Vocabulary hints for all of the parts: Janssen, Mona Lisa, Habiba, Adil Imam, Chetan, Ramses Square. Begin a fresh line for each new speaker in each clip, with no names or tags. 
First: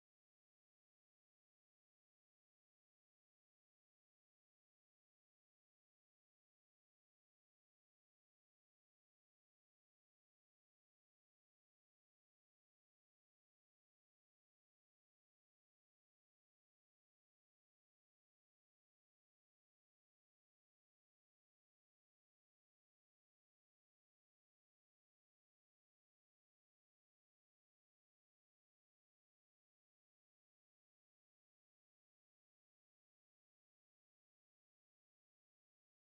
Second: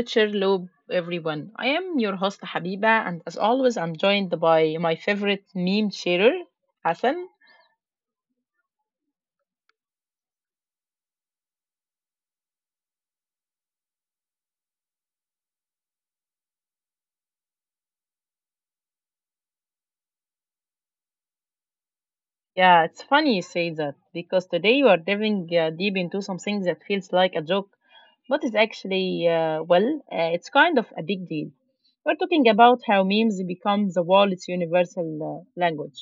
Culture Loop, everyone. I am your host, Habiba, and as always, I'm joined by my favorite meme sharer, Hassan. Yeah, it's funny you say that because today you are diving deep into something that feels like a joke, but is actually, it's kind of a big deal. We're talking about how memes become the world's universal language.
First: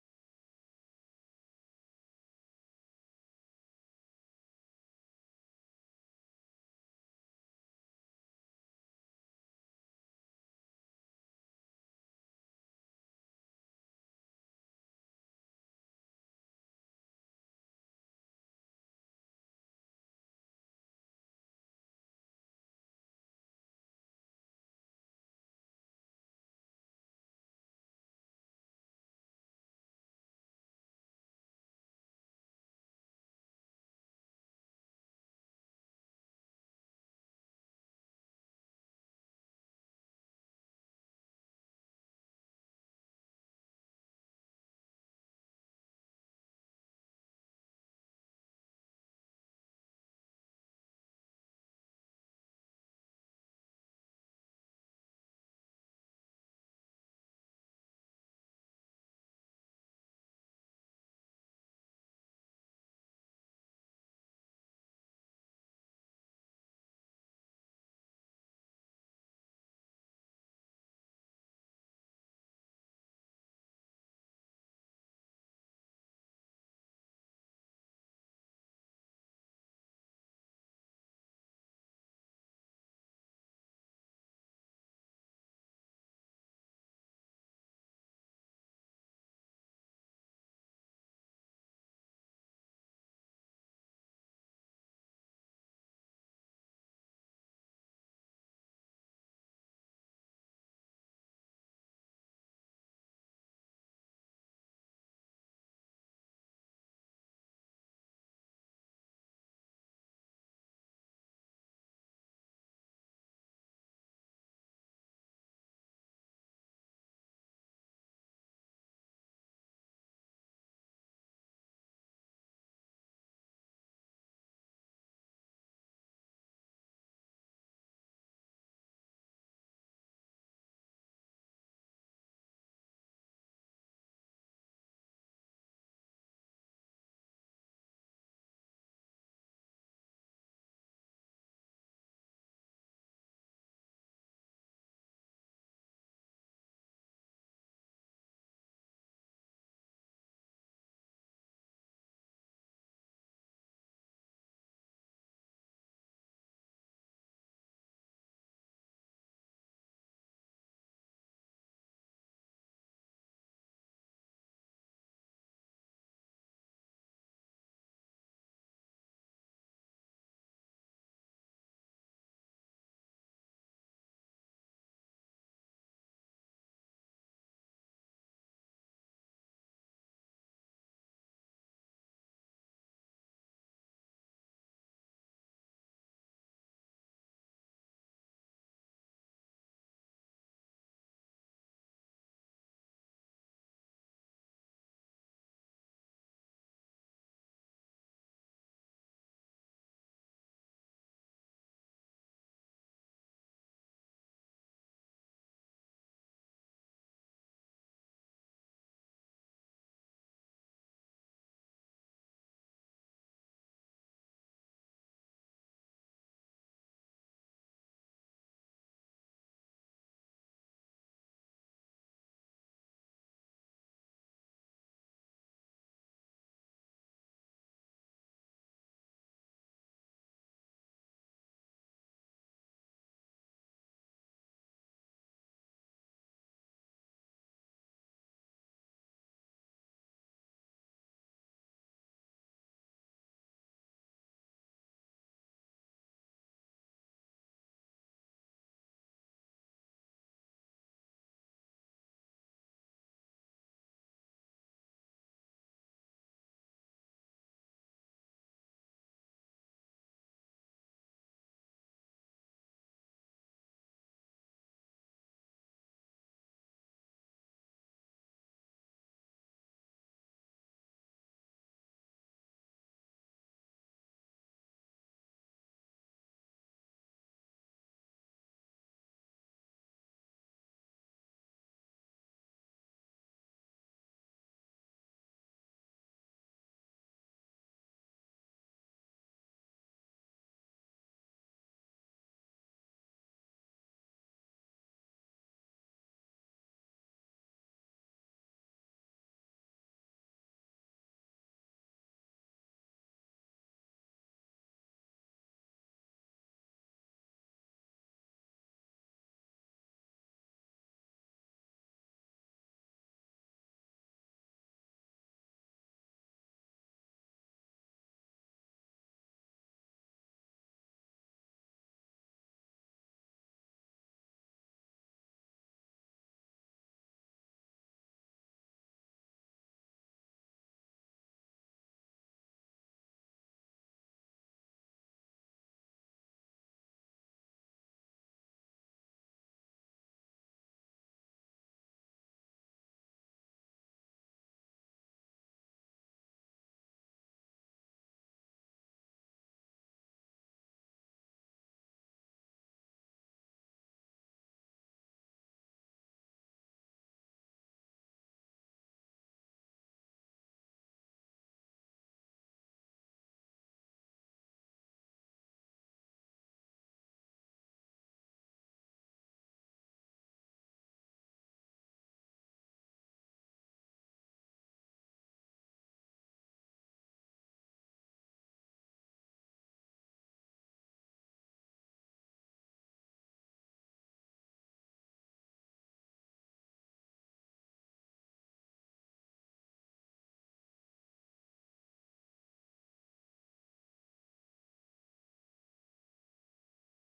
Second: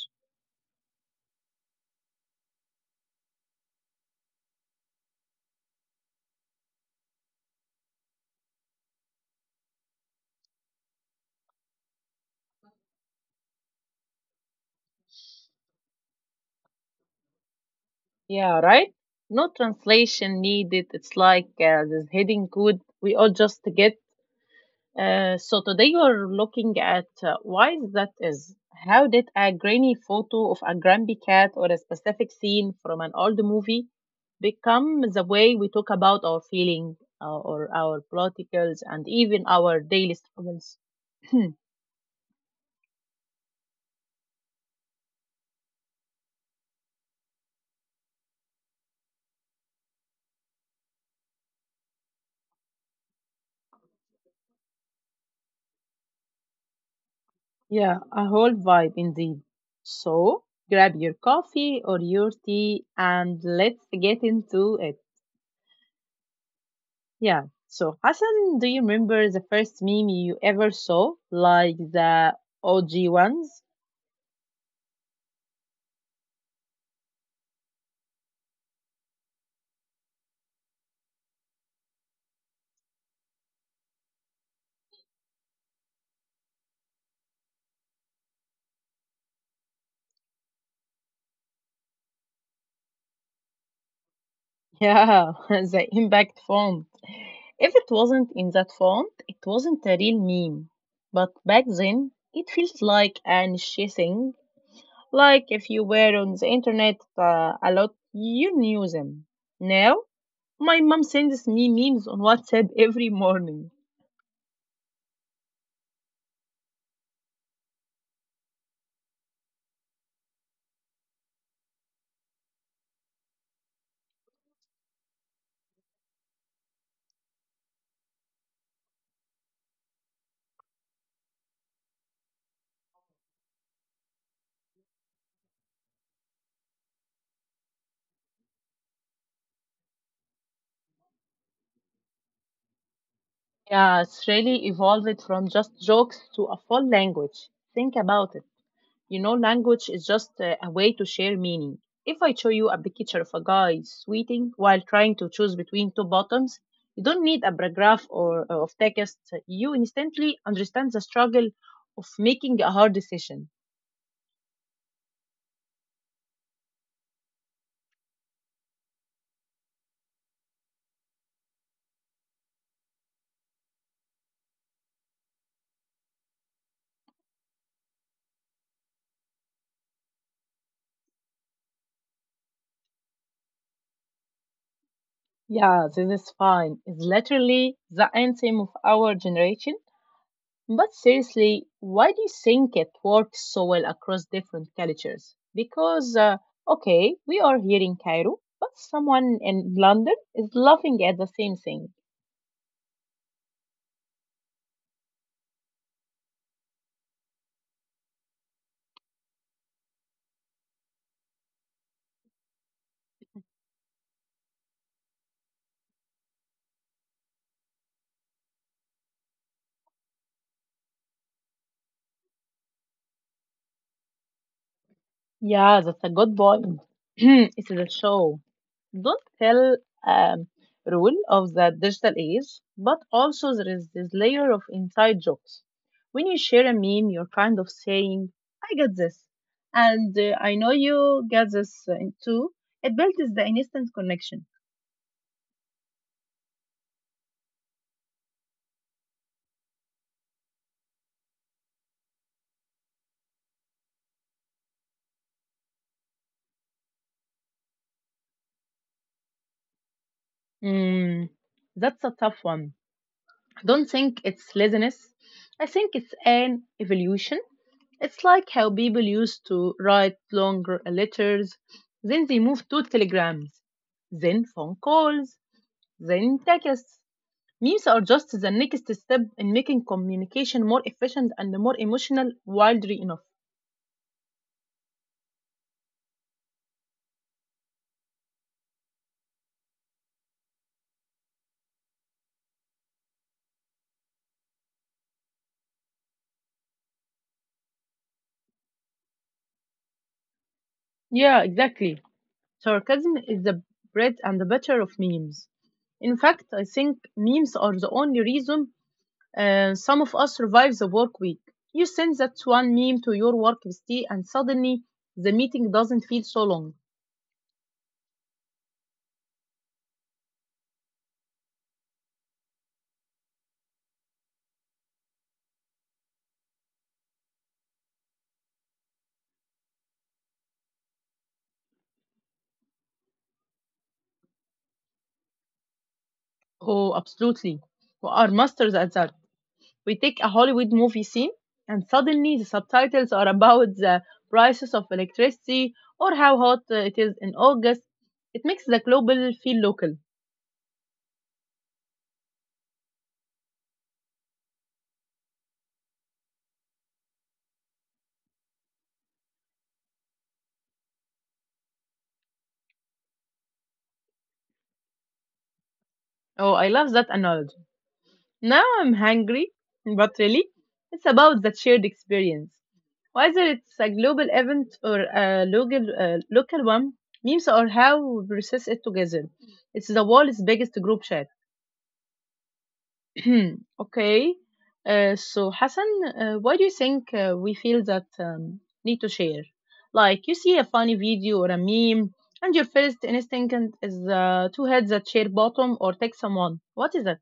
Yeah, right? No translation needed. It's like this hidden code we all just get. So today we're looking at why that is. How did a grainy photo of a grumpy cat or a specific scene from an old movie become the way we talk about our feeling or our politicals and even our daily struggles? Yeah, a whole vibe indeed. So grab your coffee or your tea and let's get into it. Yeah. So, Hassan, do you remember the first meme you ever saw? Like the OG ones? Yeah, the impact font. If it wasn't in that font, it wasn't a real meme. But back then, it feels like an she thing. Like if you were on the internet a lot, you knew them. Now, my mom sends me memes on WhatsApp every morning. Yeah, it's really evolved from just jokes to a full language. Think about it. You know, language is just a way to share meaning. If I show you a picture of a guy sweating while trying to choose between two bottoms, you don't need a paragraph or of text. You instantly understand the struggle of making a hard decision. Yeah, this is fine. It's literally the anthem of our generation. But seriously, why do you think it works so well across different cultures? Because, okay, we are here in Cairo, but someone in London is laughing at the same thing. Yeah, that's a good point. It's a show, don't tell um, rule of the digital age, but also there is this layer of inside jokes. When you share a meme, you're kind of saying, I got this. And I know you got this too. It builds the instant connection. Mm, that's a tough one. I don't think it's laziness. I think it's an evolution. It's like how people used to write longer letters, then they moved to telegrams, then phone calls. The intakes memes are just the next step in making communication more efficient and more emotional wildly enough. Yeah, exactly. Sarcasm is the bread and the butter of memes. In fact, I think memes are the only reason some of us survive the work week. You send that one meme to your work bestie, and suddenly the meeting doesn't feel so long. Oh, absolutely. We are masters at that. We take a Hollywood movie scene, and suddenly the subtitles are about the prices of electricity or how hot it is in August. It makes the global feel local. Oh, I love that analogy. Now I'm hungry, but really, it's about that shared experience. Whether it's a global event or a local one, memes are how we process it together. It's the world's biggest group chat. Okay. So, Hassan, why do you think we feel that need to share? Like, you see a funny video or a meme, and your first is to hit that share button or text someone. What is that?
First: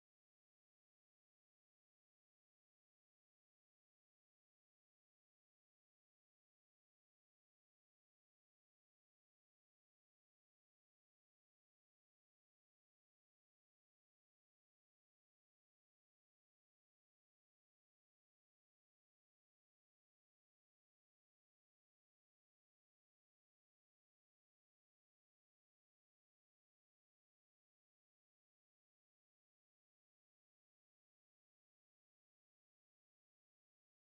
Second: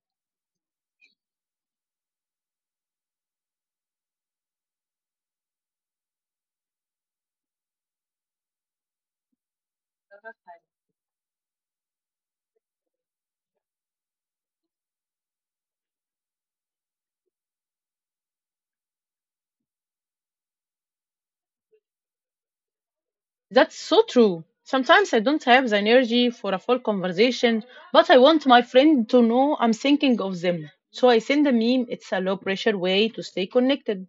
That's so true. Sometimes I don't have the energy for a full conversation, but I want my friend to know I'm thinking of them. So I send a meme. It's a low pressure way to stay connected.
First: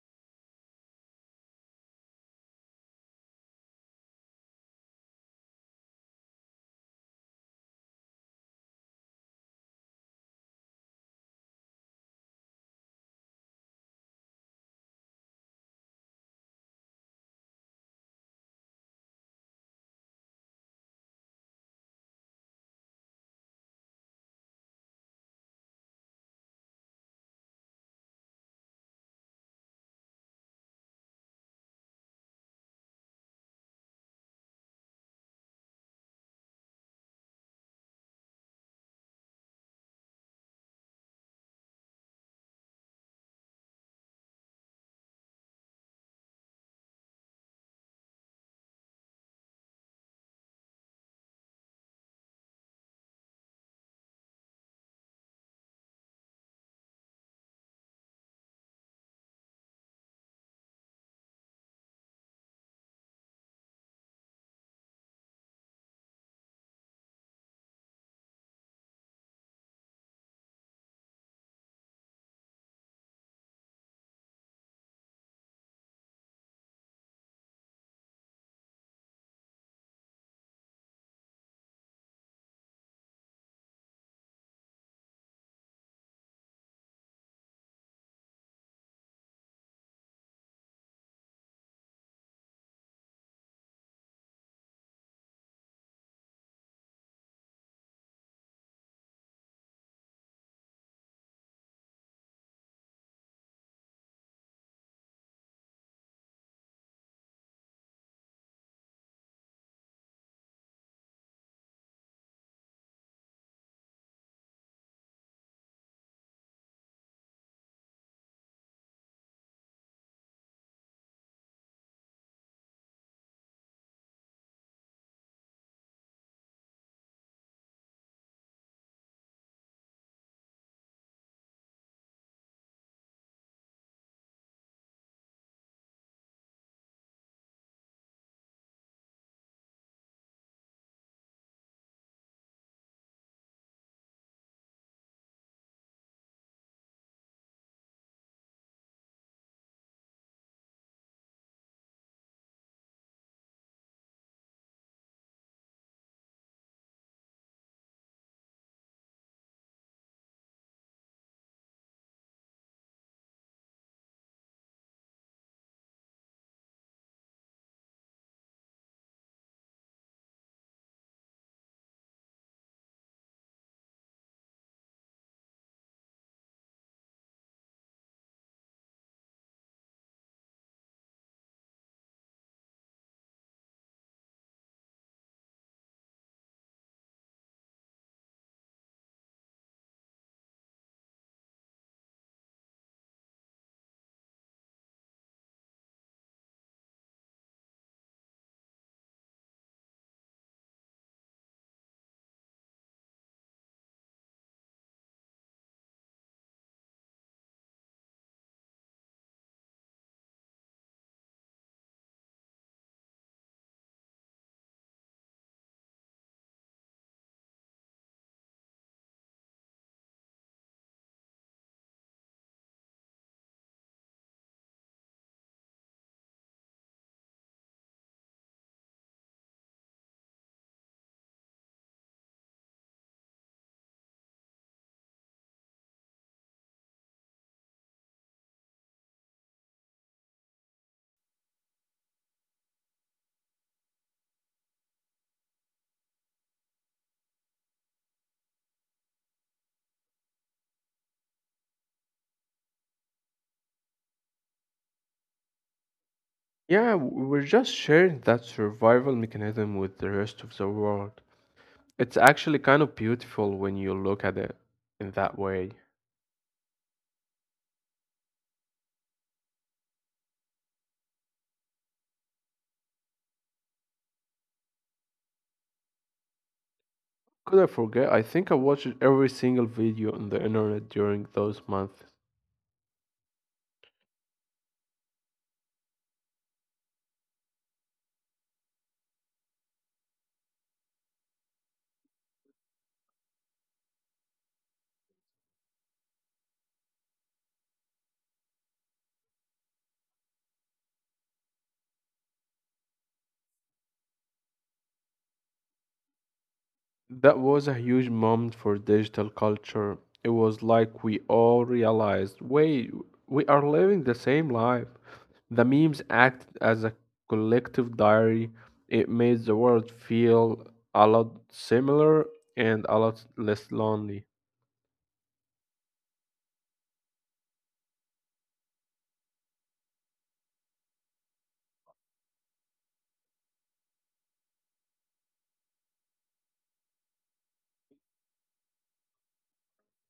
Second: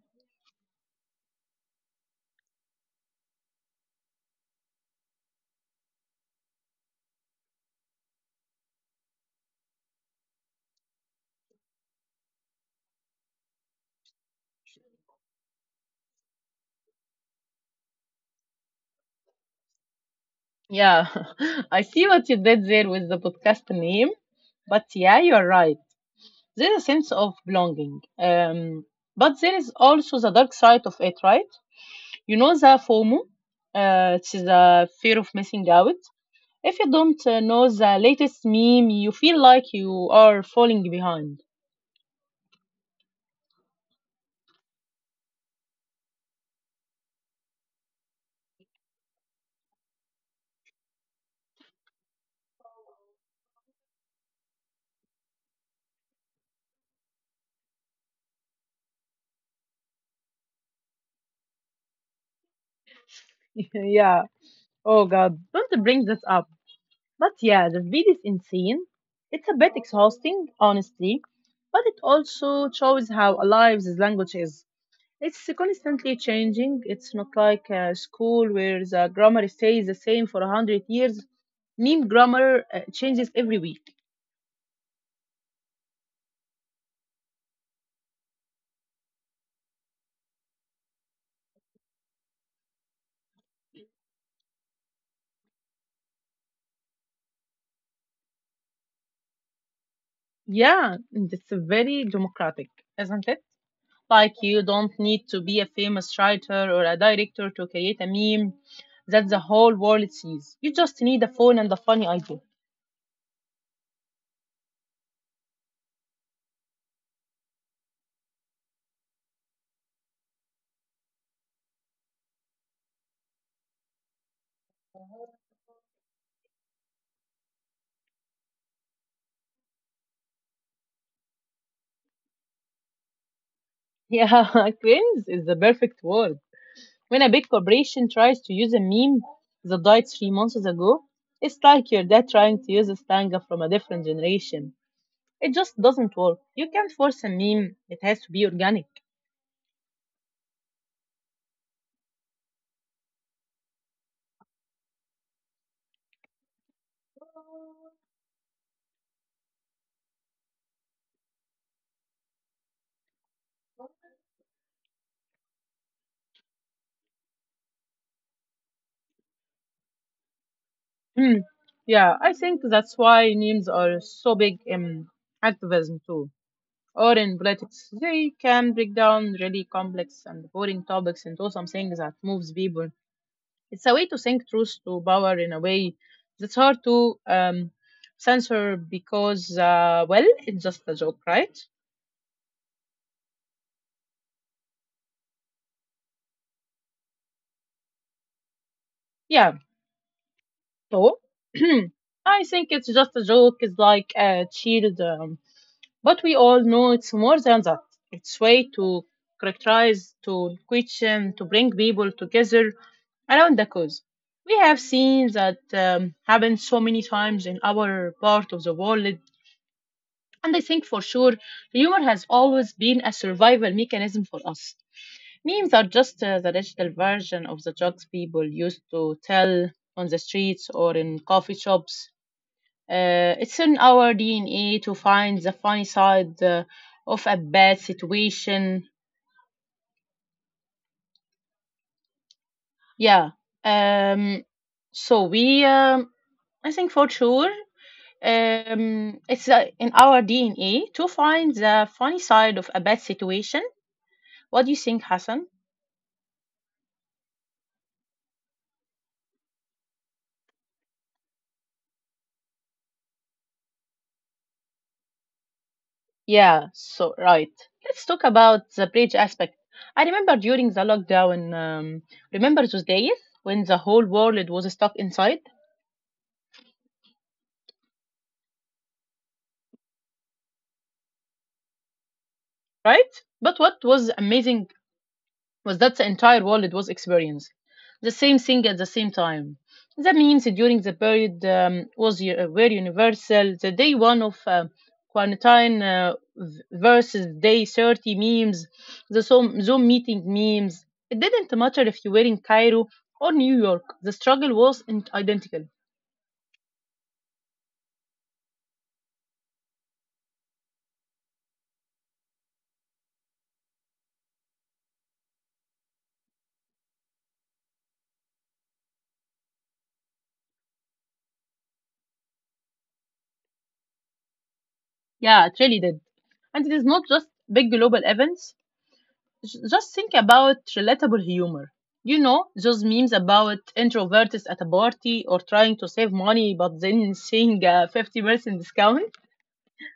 Yeah, I see what you did there with the podcast name. But yeah, you're right. There is a sense of belonging, but there is also the dark side of it, right? You know the FOMO, it's the fear of missing out. If you don't know the latest meme, you feel like you are falling behind. Yeah. Oh God. Don't bring this up. But yeah, the speed is insane. It's a bit exhausting, honestly, but it also shows how alive this language is. It's constantly changing. It's not like a school where the grammar stays the same for 100 years. Meme grammar changes every week. Yeah, and it's very democratic, isn't it? Like you don't need to be a famous writer or a director to create a meme that the whole world sees. You just need a phone and a funny idea. Yeah, cringe is the perfect word. When a big corporation tries to use a meme that died 3 months ago, it's like your dad trying to use a stanga from a different generation. It just doesn't work. You can't force a meme, it has to be organic. Hmm. Yeah, I think that's why memes are so big in activism too, or in politics. They can break down really complex and boring topics into something that moves people. It's a way to think truth to power in a way that's hard to censor because, well, it's just a joke, right? Yeah. So, I think it's just a joke. It's like a shield, but we all know it's more than that. It's way to characterize, to question, to bring people together around the cause. We have seen that happen so many times in our part of the world. And I think for sure, humor has always been a survival mechanism for us. Memes are just the digital version of the jokes people used to tell on the streets or in coffee shops. It's in our DNA to find the funny side of a bad situation. Yeah. Um, so we, um I think for sure, it's in our DNA to find the funny side of a bad situation. What do you think, Hassan?
Yeah, we're just sharing that survival mechanism with the rest of the world. It's actually kind of beautiful when you look at it in that way.
Yeah, so right. Let's talk about the bridge aspect. I remember during the lockdown, remember those days when the whole world was stuck inside,
Could I forget? I think I watched every single video on the internet during those months.
right? But what was amazing was that the entire world was experiencing the same thing at the same time. The memes during the period were universal. The day one of quarantine versus day 30 memes, the Zoom meeting memes. It didn't matter if you were in Cairo or New York, the struggle was identical.
That was a huge moment for digital culture. It was like we all realized, wait, we are living the same life. The memes acted as a collective diary. It made the world feel a lot similar and a lot less lonely.
Yeah, it really did. And it is not just big global events, just think about relatable humor. You know, those memes about introverts at a party or trying to save money but then seeing a 50% discount?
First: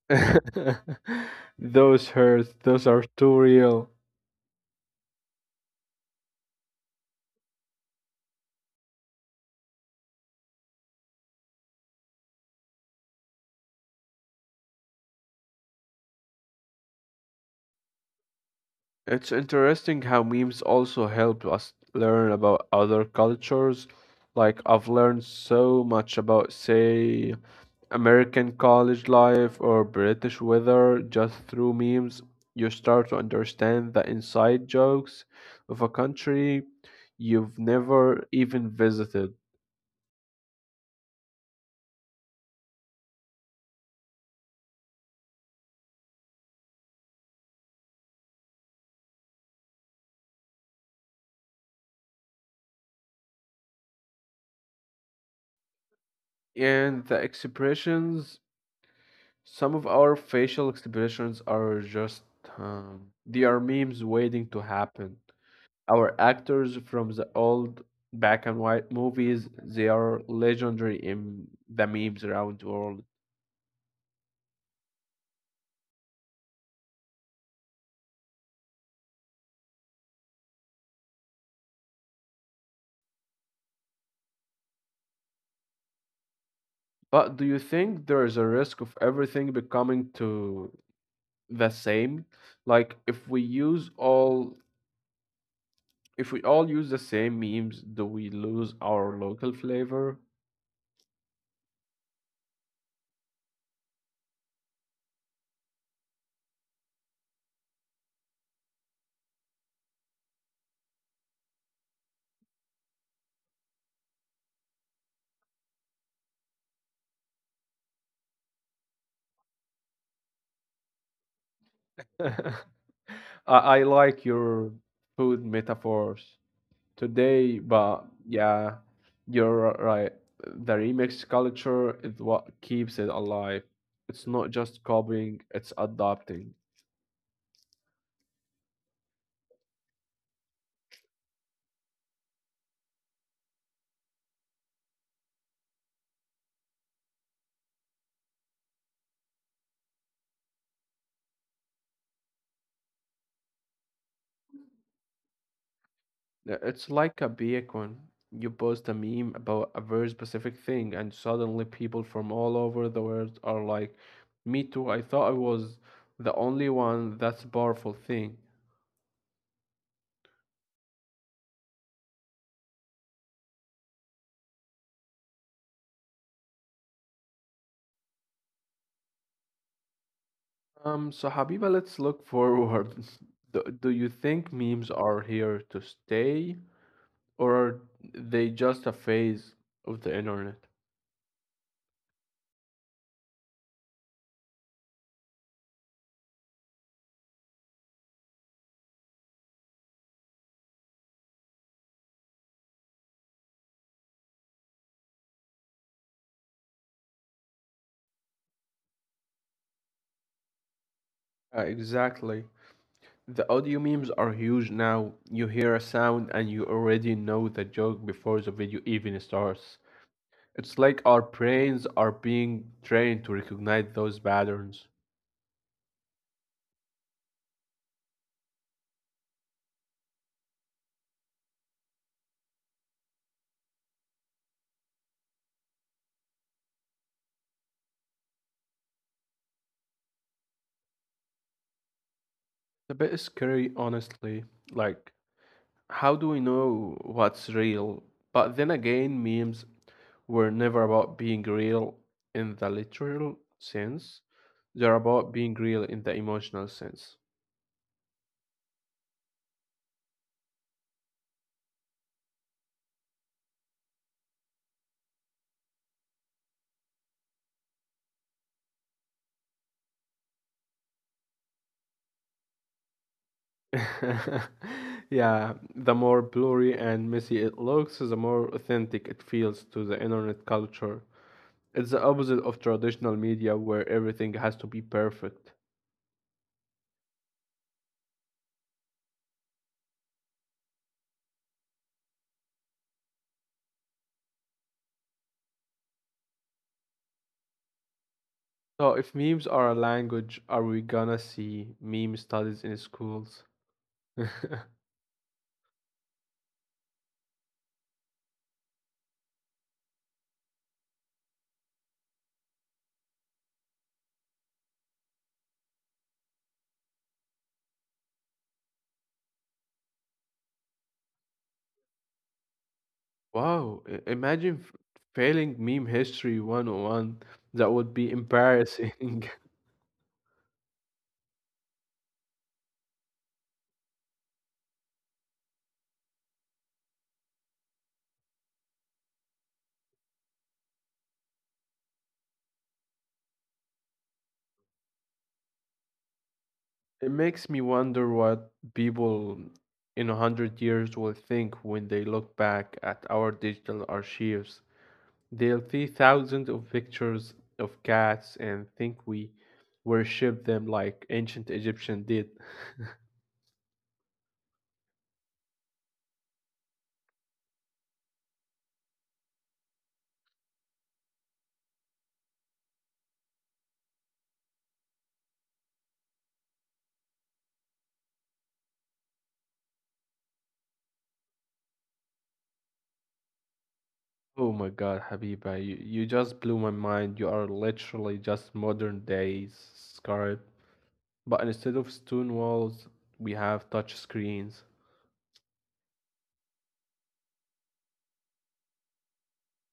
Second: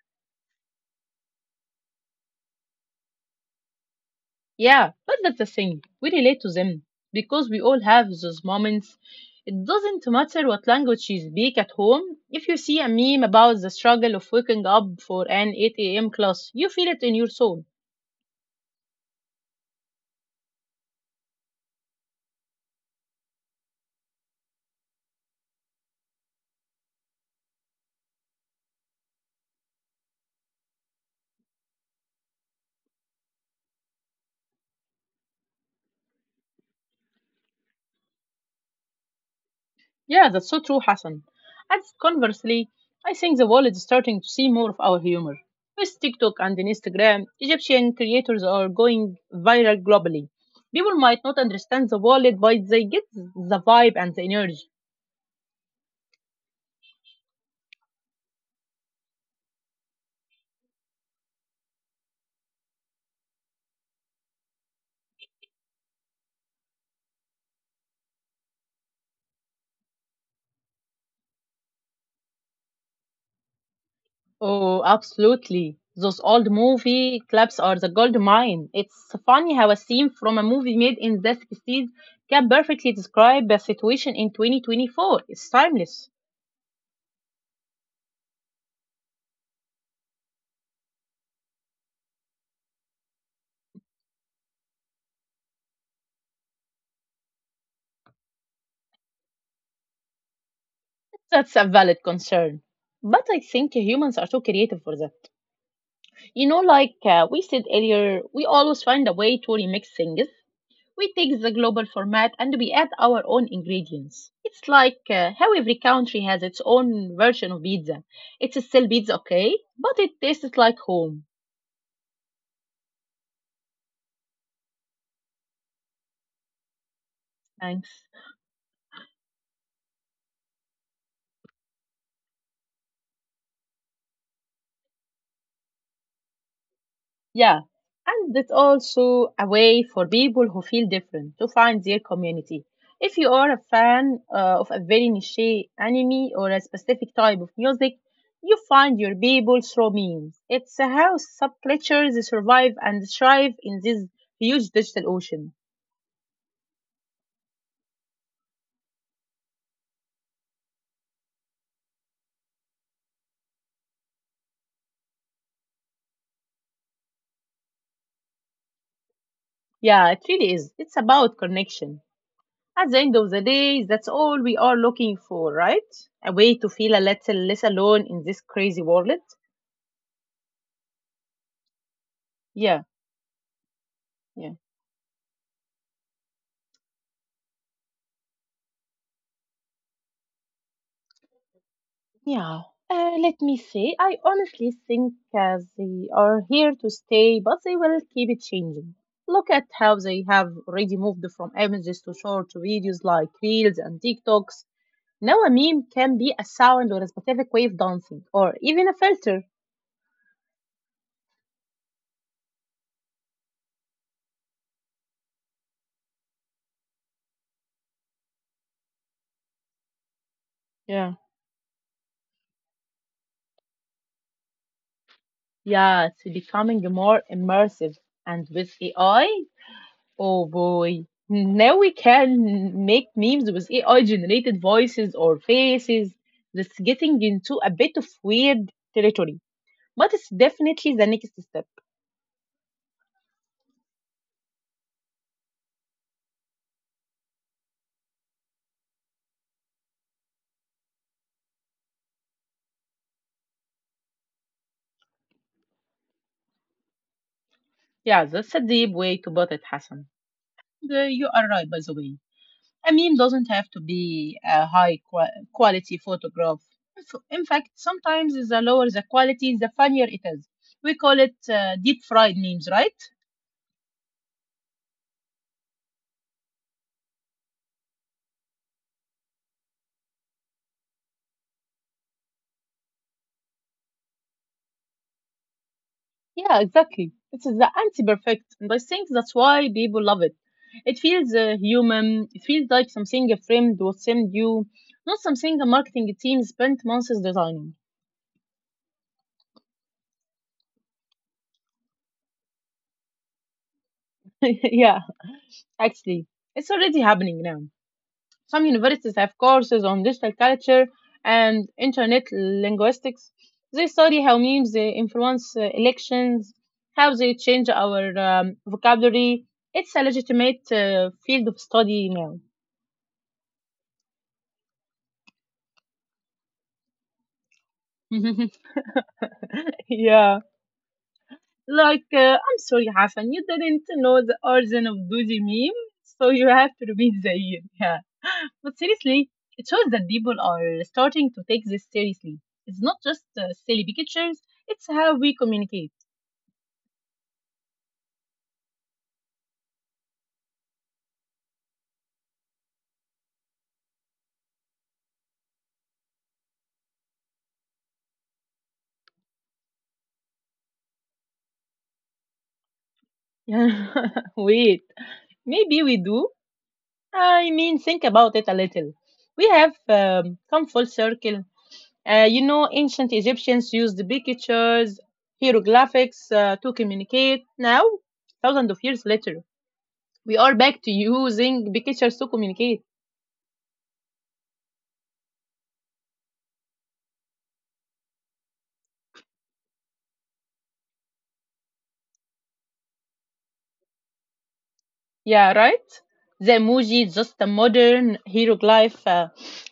Those hurts, those are too real.
Yeah, but that's the thing. We relate to them because we all have those moments. It doesn't matter what language you speak at home. If you see a meme about the struggle of waking up for an 8 a.m. class, you feel it in your soul.
It's interesting how memes also helped us learn about other cultures. Like, I've learned so much about, say, American college life or British weather just through memes. You start to understand the inside jokes of a country you've never even visited.
Yeah, that's so true, Hassan. And conversely, I think the world is starting to see more of our humor. With TikTok and Instagram, Egyptian creators are going viral globally. People might not understand the world, but they get the vibe and the energy.
And the expressions, some of our facial expressions are just, they are memes waiting to happen. Our actors from the old black and white movies, they are legendary in the memes around the world.
Oh, absolutely. Those old movie clips are the gold mine. It's funny how a scene from a movie made in the 60s can perfectly describe a situation in 2024. It's timeless.
But do you think there is a risk of everything becoming to the same? Like if we all use the same memes, do we lose our local flavor?
That's a valid concern. But I think humans are so creative for that. You know, like we said earlier, we always find a way to remix things. We take the global format and we add our own ingredients. It's like how every country has its own version of pizza. It's still pizza, okay, but it tastes like home.
I, I like your food metaphors today,
Thanks.
but yeah, you're right. The remix culture is what keeps it alive. It's not just copying, it's adopting.
Yeah, and it's also a way for people who feel different to find their community. If you are a fan of a very niche anime or a specific type of music, you find your people through memes. It's how subcultures survive and thrive in this huge digital ocean.
It's like a beacon. You post a meme about a very specific thing, and suddenly people from all over the world are like, "Me too, I thought I was the only one." That's a powerful thing.
Yeah, it really is. It's about connection. At the end of the day, that's all we are looking for, right? A way to feel a little less alone in this crazy world.
So Habiba, let's look
Yeah,
forward. Do you
yeah.
think memes are here to stay? Or are they just a phase of the internet?
Yeah. Let me say, I honestly think they are here to stay, but they will keep it changing. Look at how they have already moved from images to short videos like Reels and TikToks. Now a meme can be a sound or a specific way of dancing, or even a filter.
Exactly. The audio memes are huge now. You hear a sound and you already know the joke before the video even starts. It's like
Yeah.
our brains are being trained to recognize those patterns.
Yeah, it's becoming more immersive. And with AI, Oh boy. Now we can make memes with AI generated voices or faces. That's getting into a bit of weird territory. But it's definitely the next step.
It's a bit scary, honestly. Like, how do we know what's real? But then again, memes were never about being real in the literal sense, they're about being real in the emotional sense.
Yeah, that's a deep way to put it, Hassan. The, you are right, by the way. A meme doesn't have to be a high quality photograph. In fact, sometimes the lower the quality, the funnier it is. We call it deep fried memes, right?
Yeah, the more blurry and messy it looks, the more authentic it feels to the internet culture. It's the opposite of traditional media where everything has to be perfect.
Yeah, exactly. It's the anti-perfect, and I think that's why people love it. It feels human. It feels like something a friend would send you, not something a marketing team spent months designing.
So, if memes are a language, are we gonna see meme studies in schools?
Yeah, actually, it's already happening now. Some universities have courses on digital culture and internet linguistics. They study how memes influence elections, how they change our vocabulary. It's a legitimate field of study now.
Wow, imagine failing meme history 101. That would be embarrassing.
Yeah. Like, I'm sorry, Hassan, you didn't know the origin of Dozy meme, so you have to repeat the year. Yeah. But seriously, it shows that people are starting to take this seriously. It's not just silly pictures, it's how we communicate.
It makes me wonder what people in 100 years will think when they look back at our digital archives. They'll see thousands of pictures of cats and think we worship them like ancient Egyptians did.
Wait, maybe we do. I mean, think about it a little. We have come full circle. You know, ancient Egyptians used pictures, hieroglyphics to communicate. Now, thousands of years later, we are back to using pictures to communicate.
Oh my God, Habiba, you just blew my mind. You are literally just modern day Scarab. But instead of stone walls, we have touch screens.
Yeah, right? The emoji is just a modern hieroglyph. Uh,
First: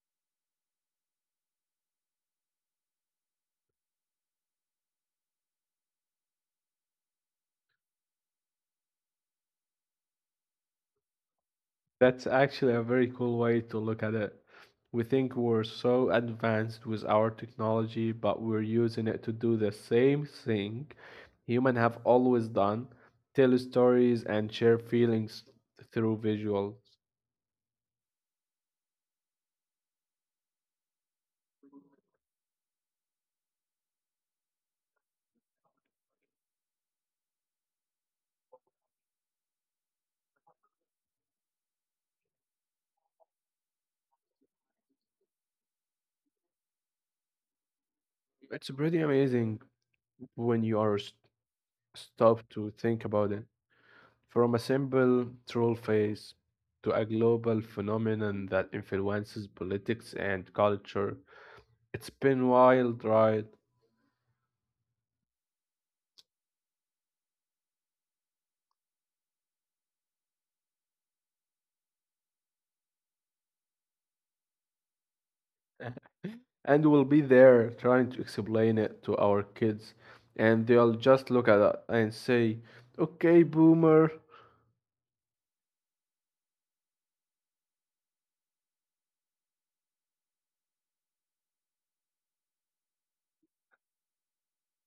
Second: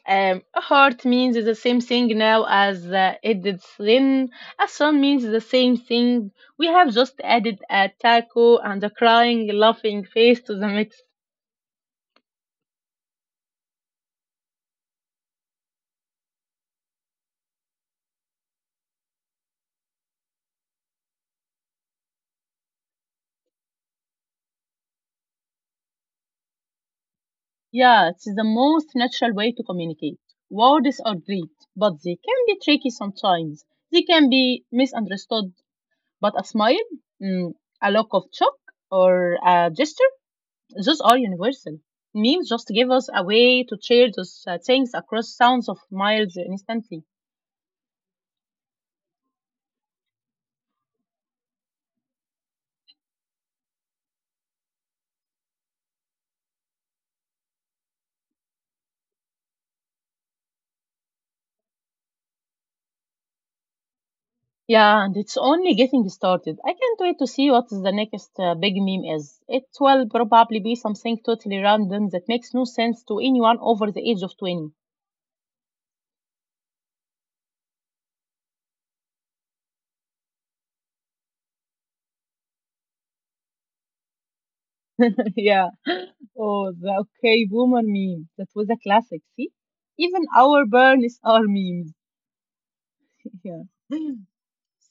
um, A heart means the same thing now as it did then. A sun means the same thing. We have just added a taco and a crying, laughing face to the mix.
That's actually a very cool way to look at it. We think we're so advanced with our technology, but we're using it to do the same thing humans have always done, tell stories and share feelings through visuals.
Yeah, it's the most natural way to communicate. Words are great, but they can be tricky sometimes. They can be misunderstood. But a smile, mm, a look of shock, or a gesture, those are universal. Memes just give us a way to share those things across sounds of miles instantly.
It's pretty amazing when you are stopped to think about it. From a simple troll face to a global phenomenon that influences politics and culture. It's been wild, right?
Yeah, and it's only getting started. I can't wait to see what is the next big meme is. It will probably be something totally random that makes no sense to anyone over the age of 20.
And we'll be there trying to explain it to our kids, and they'll just look at us and say, okay boomer.
Yeah. Oh, the okay boomer meme. That was a classic, see? Even our burns are memes. Yeah.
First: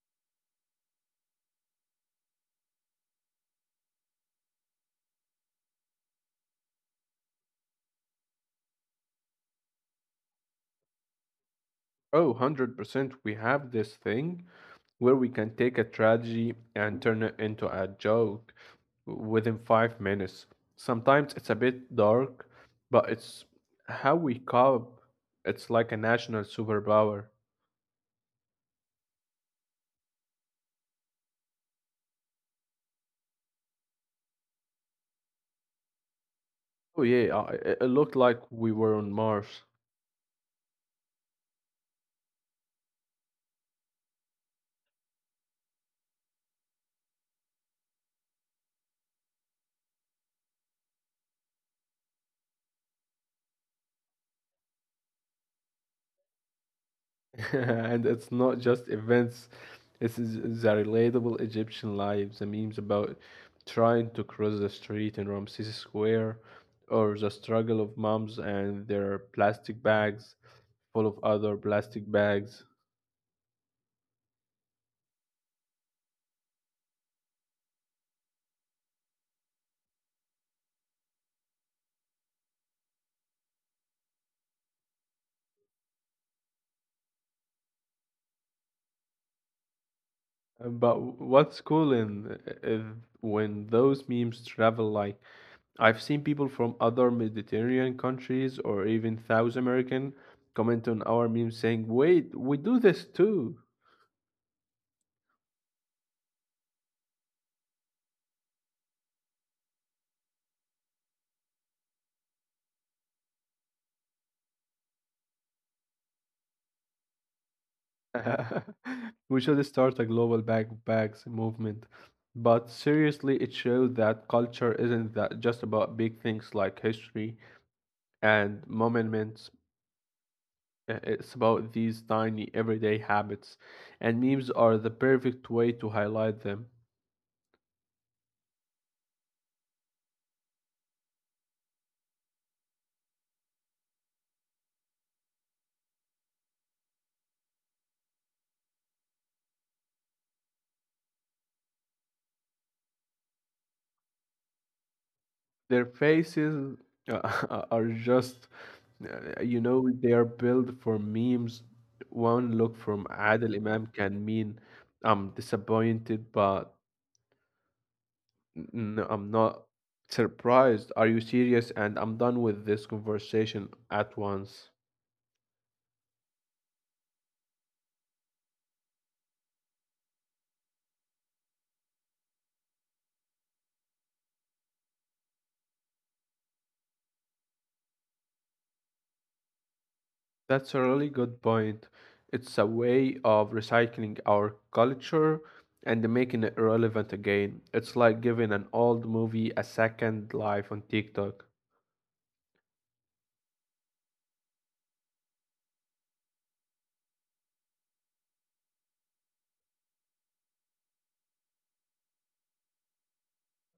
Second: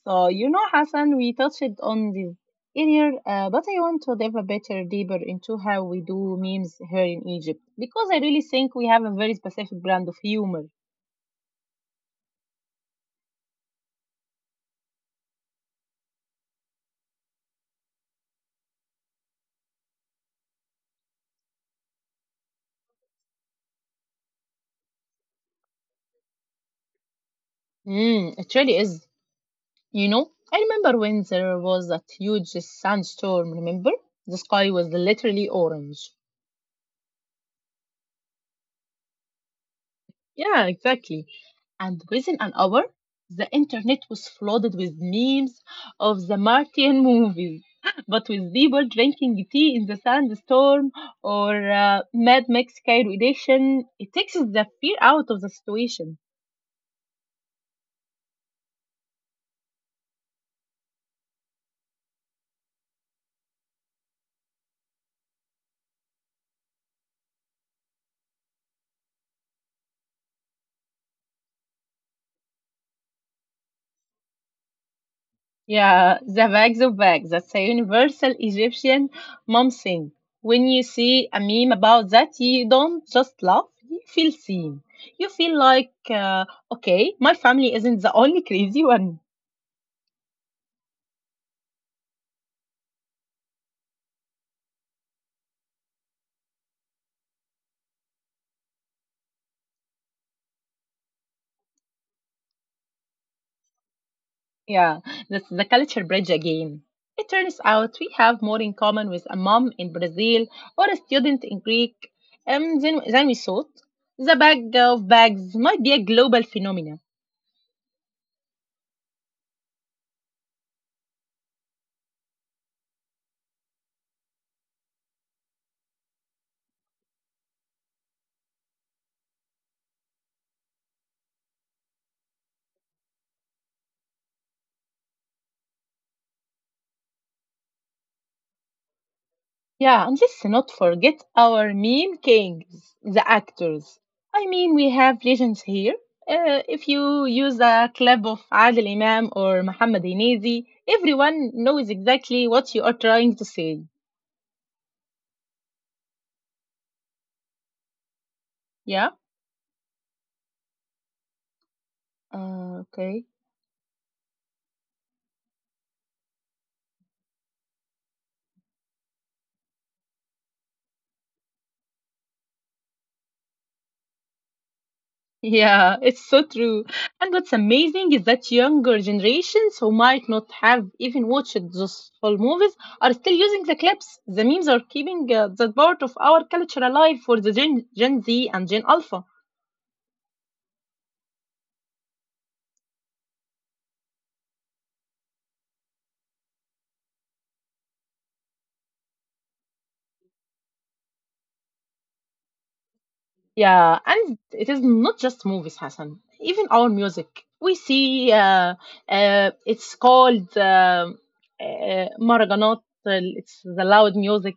So, you know, Hassan, we touched on this earlier, but I want to dive a bit deeper into how we do memes here in Egypt because I really think we have a very specific brand of humor.
Oh, 100%, we have this thing where we can take a tragedy and turn it into a joke within 5 minutes. Sometimes it's a bit dark, but it's how we cope. It's like a national superpower.
Mm, it really is. You know, I remember when there was that huge sandstorm, remember? The sky was literally orange.
Oh yeah, it looked like we were on Mars.
Yeah, exactly. And within an hour, the internet was flooded with memes of the Martian movies, but with people drinking tea in the sandstorm or Mad Max Cairo edition. It takes the fear out of the situation.
And it's not just events, it's the relatable Egyptian life, the memes about trying to cross the street in Ramses Square, or the struggle of moms and their plastic bags full of other plastic bags.
Yeah, the bags of bags. That's a universal Egyptian mom thing. When you see a meme about that, you don't just laugh, you feel seen. You feel like, okay, my family isn't the only crazy one.
But what's cool in is when those memes travel, like I've seen people from other Mediterranean countries or even South American comment on our memes
Yeah,
saying,
this
"Wait,
the
we
culture
do
bridge
this
again.
too."
It turns out we have more in common with a mom in Brazil or a student in Greek than we thought. The bag of bags might be a global phenomenon.
We should start a global backpacks movement. But seriously, it shows that culture isn't that just about big things like history and monuments. It's about these tiny everyday habits,
Yeah, and
and
let's
memes
not
are the
forget our
perfect way
meme
to highlight
kings,
them.
the actors. I mean, we have legends here. If you use a clip of Adil Imam or Muhammad Hinazi, everyone knows exactly what you are trying to say. Yeah? Okay.
Their faces are just, you know, they are built for memes. One look from Adil Imam can mean I'm disappointed, but no, I'm not
Yeah, it's
surprised.
so
Are you
true.
serious? And I'm
And
done
what's
with this
amazing is that
conversation at
younger
once.
generations who might not have even watched those whole movies are still using the clips. The memes are keeping that part of our culture alive for the Gen Z and Gen Alpha.
That's a really good point. It's a way of recycling our culture and making it relevant again. It's like giving an old movie a second life on TikTok.
Yeah, and it is not just movies, Hassan. Even our music, we see it's called maraganot. It's the loud music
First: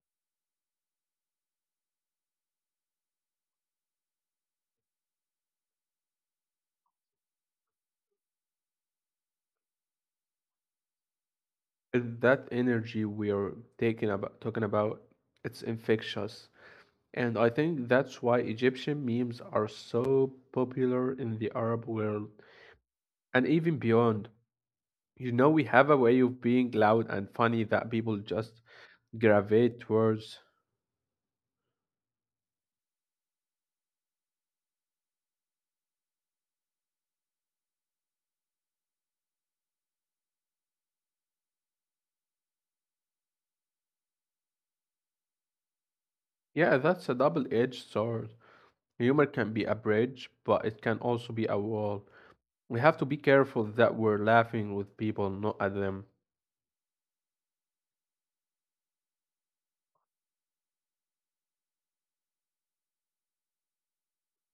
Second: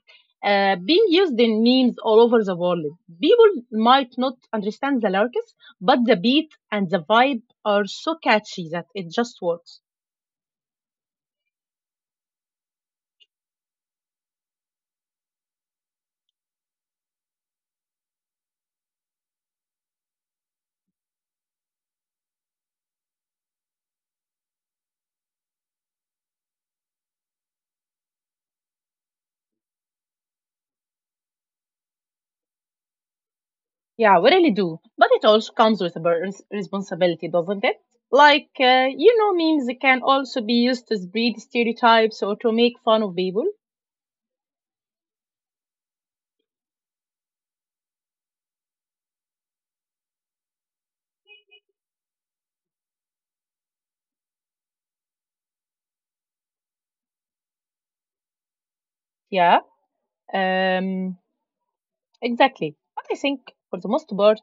being used in memes all over the world. People might not understand the lyrics, but the beat and the vibe are so catchy that it just works.
That energy we're talking about, it's infectious. And I think that's why Egyptian memes are so popular in the Arab world and even beyond. You know, we have a way of being loud and funny that people just gravitate towards.
Yeah, we really do. But it also comes with a responsibility, doesn't it? Like, you know, memes can also be used to spread stereotypes or to make fun of people.
Yeah, that's a double-edged sword. Humor can be a bridge, but it can also be a wall. We have to be careful that we're laughing with people, not at them.
Yeah, um, exactly. But I think for the most part,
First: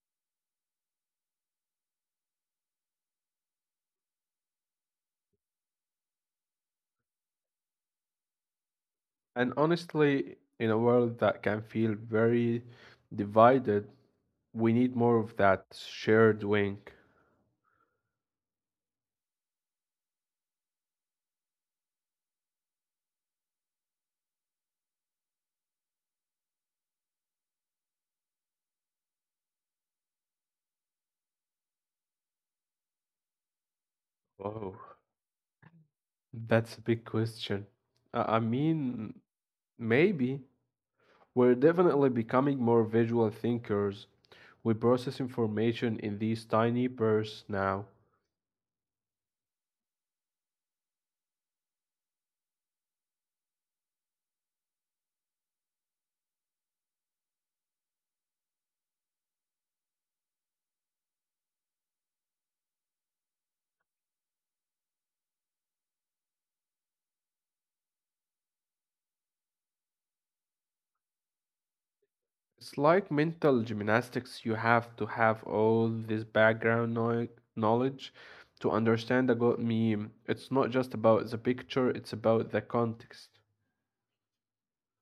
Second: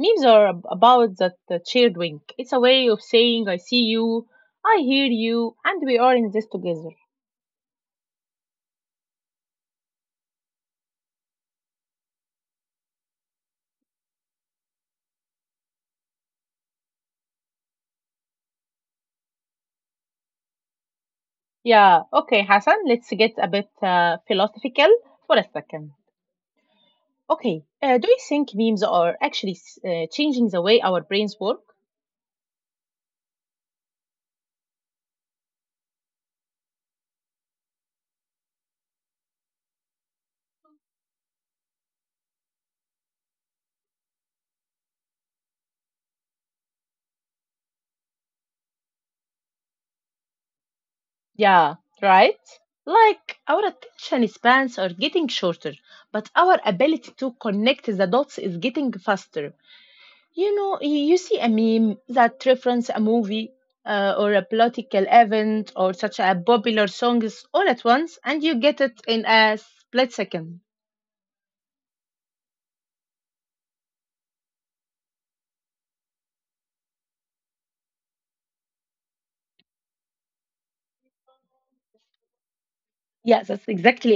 memes are about that shared wink. It's a way of saying, I see you, I hear you, and we are in this together.
And honestly, in a world that can feel very divided, we need more of that shared wink.
Yeah, okay, Hassan, let's get a bit philosophical for a second. Okay, do you think memes are actually changing the way our brains work?
Oh, that's a big question. I mean, maybe. We're definitely becoming more visual thinkers. We process information in these tiny bursts now.
Yeah, right? Like, our attention spans are getting shorter, but our ability to connect the dots is getting faster. You know, you see a meme that reference a movie or a political event or such a popular songs all at once, and you get it in a split second.
It's like mental gymnastics. You have to have all this background knowledge to understand a good meme. It's not just about the picture, it's about the context.
Yeah, that's exactly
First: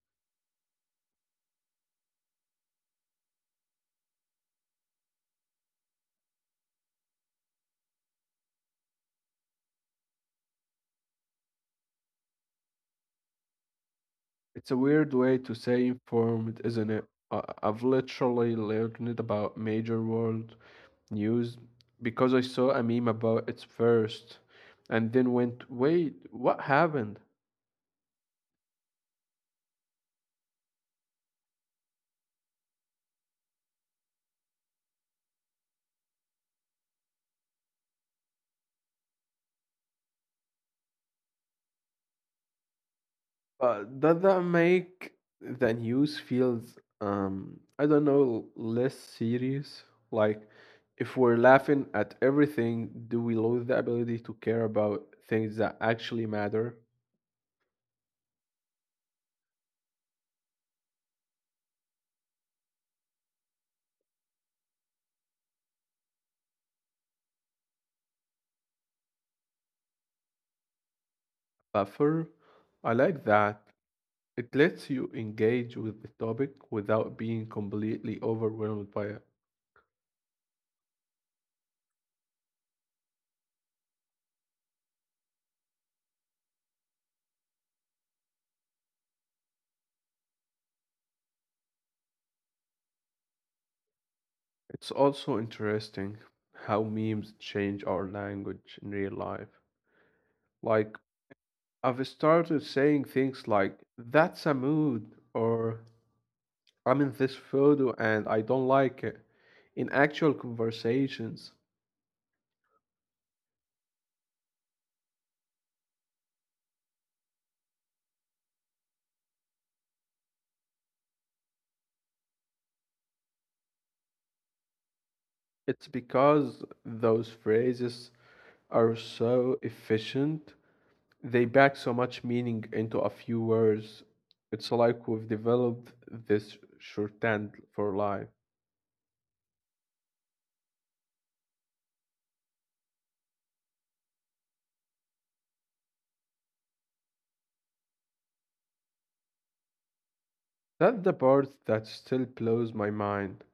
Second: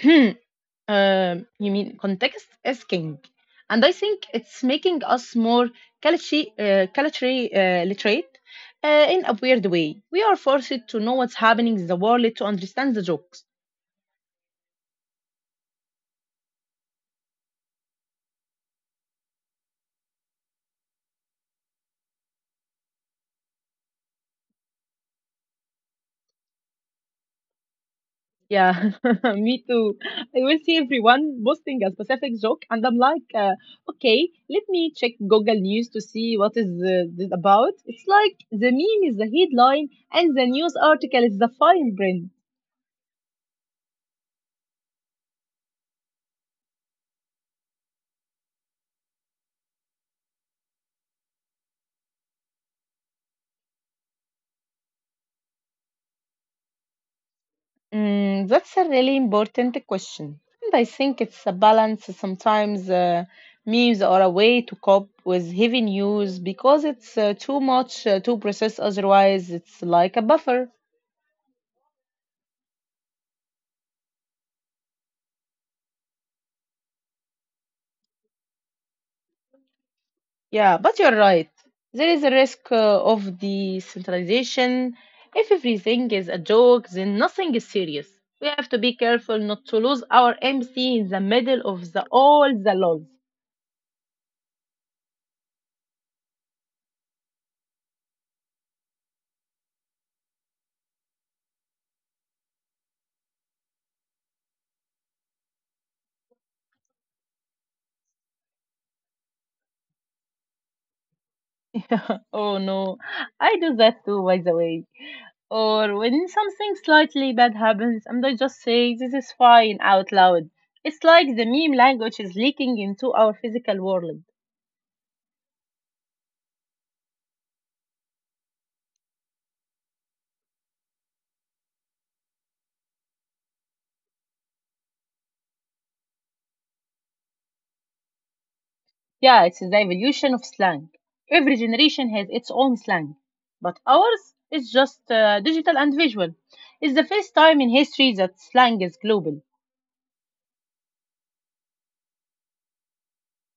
it. You mean context is king, and I think it's making us more culturally literate in a weird way. We are forced to know what's happening in the world to understand the jokes.
It's a weird way to say informed, isn't it? I've literally learned about major world news because I saw a meme about it first and then went, wait, what happened?
Yeah, me too. I will see everyone posting a specific joke, and I'm like, okay, let me check Google News to see what is this about. It's like the meme is the headline, and the news article is the fine print.
But does that make the news feels, I don't know, less serious? Like if we're laughing at everything, do we lose the ability to care about things that actually matter?
Mm, that's a really important question. And I think it's a balance. Sometimes memes are a way to cope with heavy news because it's too much to process, otherwise, it's like a buffer.
Buffer? I like that. It lets you engage with the topic without being completely overwhelmed by it.
Yeah, but you're right. There is a risk of decentralization. If everything is a joke, then nothing is serious. We have to be careful not to lose our MC in the middle of the all the lol.
It's also interesting how memes change our language in real life. Like, I've started saying things like, that's a mood, or I'm in this photo and I don't like it, in actual conversations.
Oh no, I do that too, by the way. Or when something slightly bad happens, and I just say, this is fine out loud. It's like the meme language is leaking into our physical world.
It's because those phrases are so efficient, they pack so much meaning into a few words. It's like we've developed this shorthand for life.
Yeah, it's the evolution of slang. Every generation has its own slang. But ours is just digital and visual. It's the first time in history that slang is global.
That's the part that still blows my mind.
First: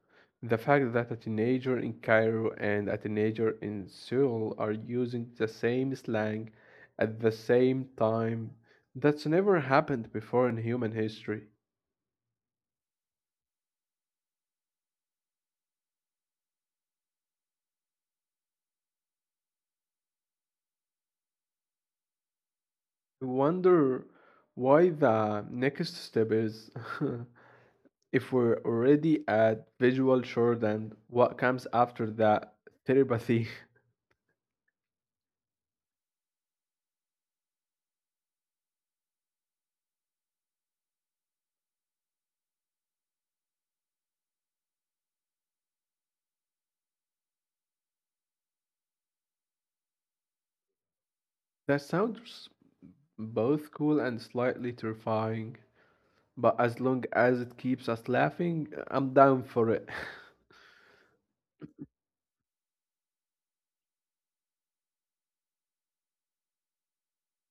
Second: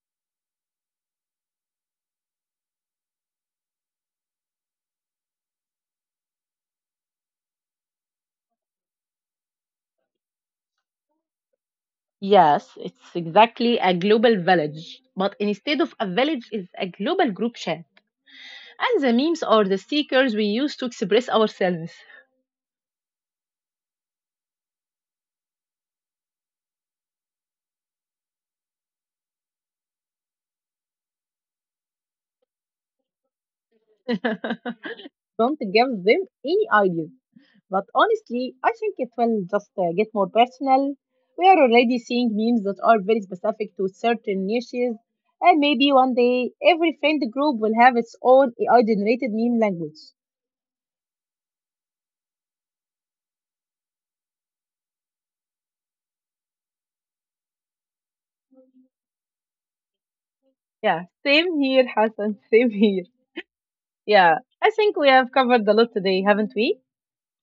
The fact that a teenager in Cairo and a teenager in Seoul are using the same slang at the same time, that's never happened before in human history.
Yes, it's exactly a global village. But instead of a village, it's a global group chat. And the memes are the stickers we use to express ourselves.
I wonder why the next step is. If we're already at visual shorthand, what comes after that? Telepathy.
Don't give them any ideas. But honestly, I think it will just get more personal. We are already seeing memes that are very specific to certain niches, and maybe one day every friend group will have its own AI generated meme language.
That sounds both cool and slightly terrifying. But as long as it keeps us laughing, I'm down for it.
Yeah, same here, Hassan, same here. Yeah, I think we have covered a lot today, haven't we?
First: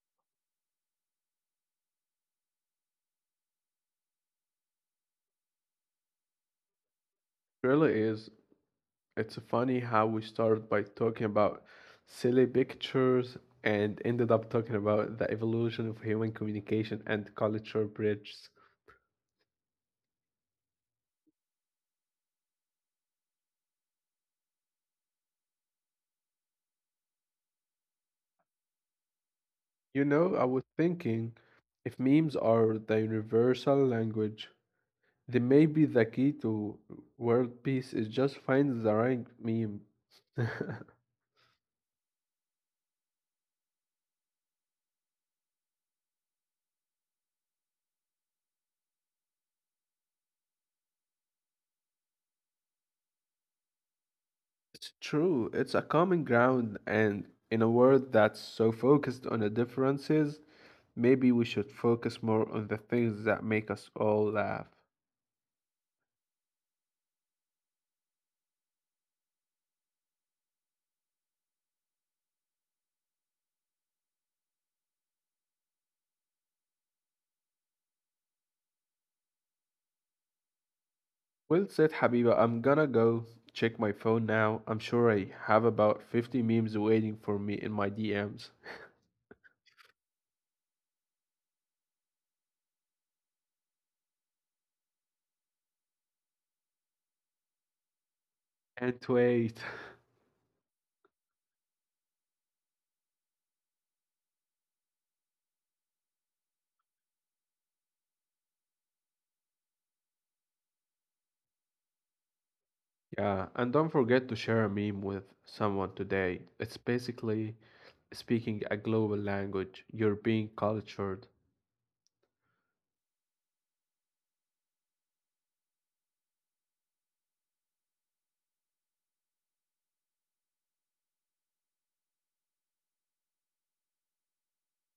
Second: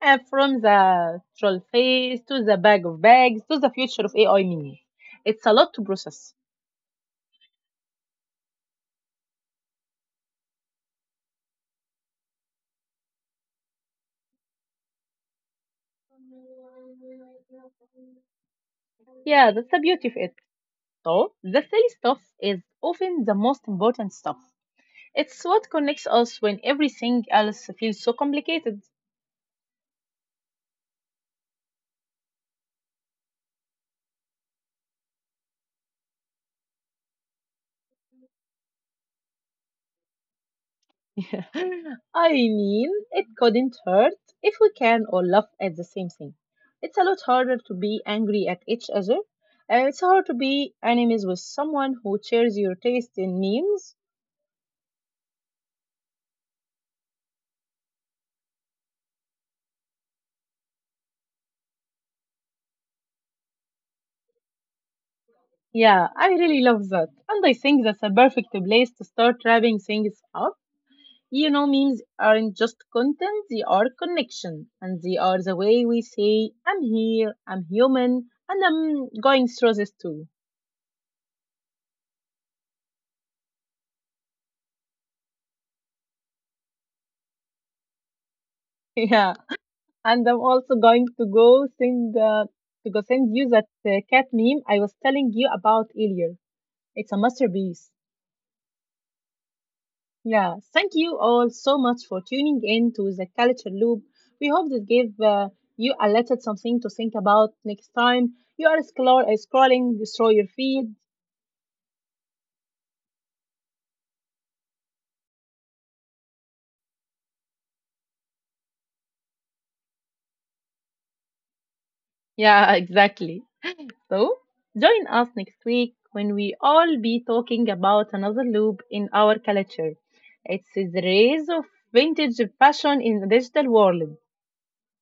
And from the troll face to the bag of bags to the future of AI mini. It's a lot to process.
Really is. It's funny how we started by talking about silly pictures and ended up talking about the evolution of human communication and culture bridges.
Yeah, that's the beauty of it. So, the silly stuff is often the most important stuff. It's what connects us when everything else feels so complicated.
You know, I was thinking, if memes are the universal language, then maybe the key to world peace is just find the right meme.
Yeah. I mean, it couldn't hurt if we can all laugh at the same thing. It's a lot harder to be angry at each other. It's hard to be enemies with someone who shares your taste in memes.
It's true. It's a common ground, and in a world that's so focused on the differences, maybe we should focus more on the things that make us all laugh.
Yeah, I really love that. And I think that's a perfect place to start wrapping things up. You know, memes aren't just content, they are connection. And they are the way we say, I'm here, I'm human, and I'm going through this too.
Well said, Habiba. I'm gonna go check my phone now. I'm sure I have about 50 memes waiting for me in my DMs.
Yeah. And I'm also going to go send you that cat meme I was telling you about earlier. It's a masterpiece.
Can't wait.
Yeah, thank you all so much for tuning in to the Culture Loop. We hope this gave you a little something to think about next time you are scrolling through your feed.
Yeah, and don't forget to share a meme with someone today. It's basically speaking a global language. You're being cultured.
Yeah, exactly. So, join us next week when we all be talking about another loop in our culture. It's the rise of vintage fashion in the digital world.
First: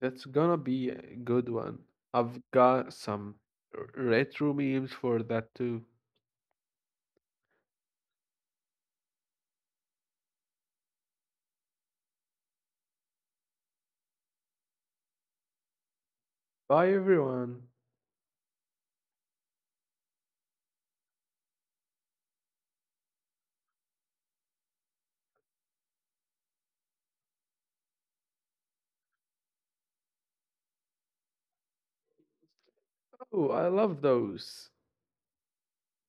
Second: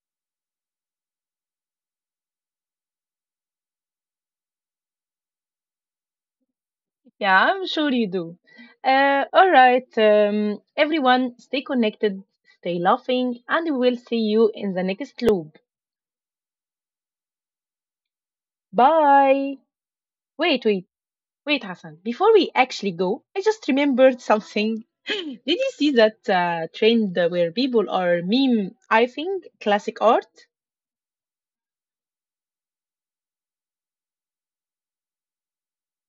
That's gonna be a good one. I've got some retro memes for that too.
Yeah, I'm sure you do. All right, everyone, stay connected, stay laughing, and we will see you in the next loop.
Bye everyone.
Bye. Wait, wait, wait, Hassan. Before we actually go, I just remembered something. Did you see that trend where people are meme I classic art?
Oh, I love those.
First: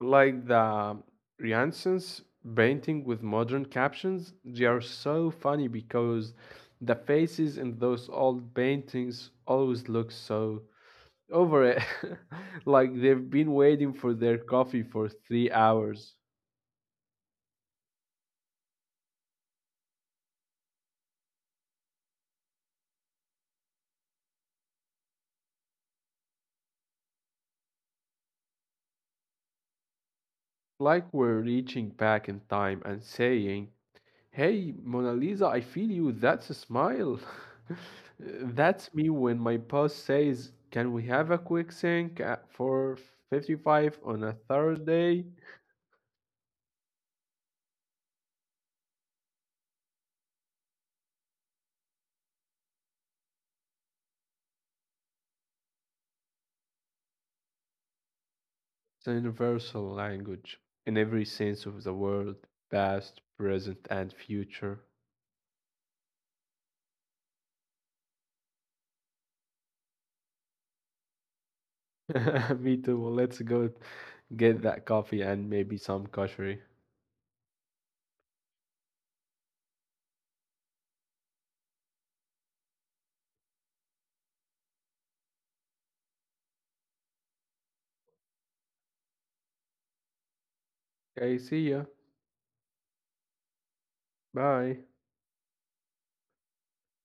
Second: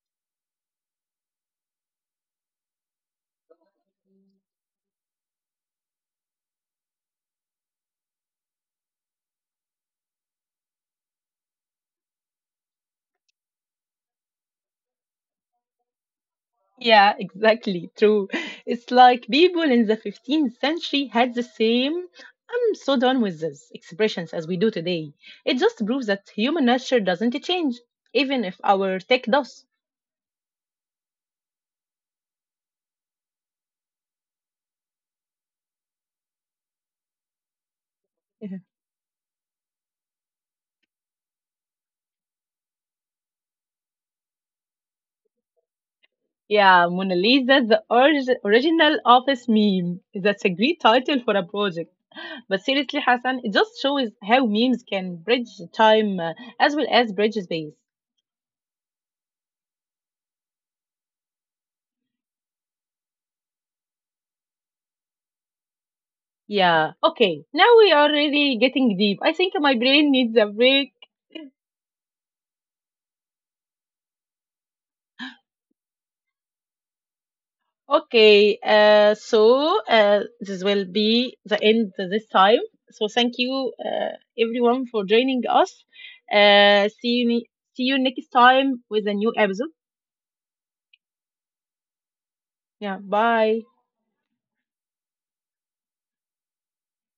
Like the Janssen's painting with modern captions. They are so funny because the faces in those old paintings always look so over it. Like they've been waiting for their coffee for 3 hours.
Yeah, exactly. True. It's like people in the 15th century had the same, I'm so done with this expressions as we do today. It just proves that human nature doesn't change, even if our tech does.
Like we're reaching back in time and saying, hey, Mona Lisa, I feel you. That's a smile.
Mhm.
That's me when my boss says, can we have a quick sync at 4:55 on a Thursday?
Yeah, Mona Lisa, the original office meme. That's a great title for a project. But seriously, Hassan, it just shows how memes can bridge time as well as bridge space.
It's a universal language in every sense of the word, past, present, and future.
Yeah, okay. Now we are really getting deep. I think my brain needs a break.
Me too. Well, let's go get that coffee and maybe some kashri.
Okay, so this will be the end this time. So thank you everyone for joining us. Uh, see you ne- See you next time with a new episode.
Okay, see ya.
Yeah, bye.
Bye.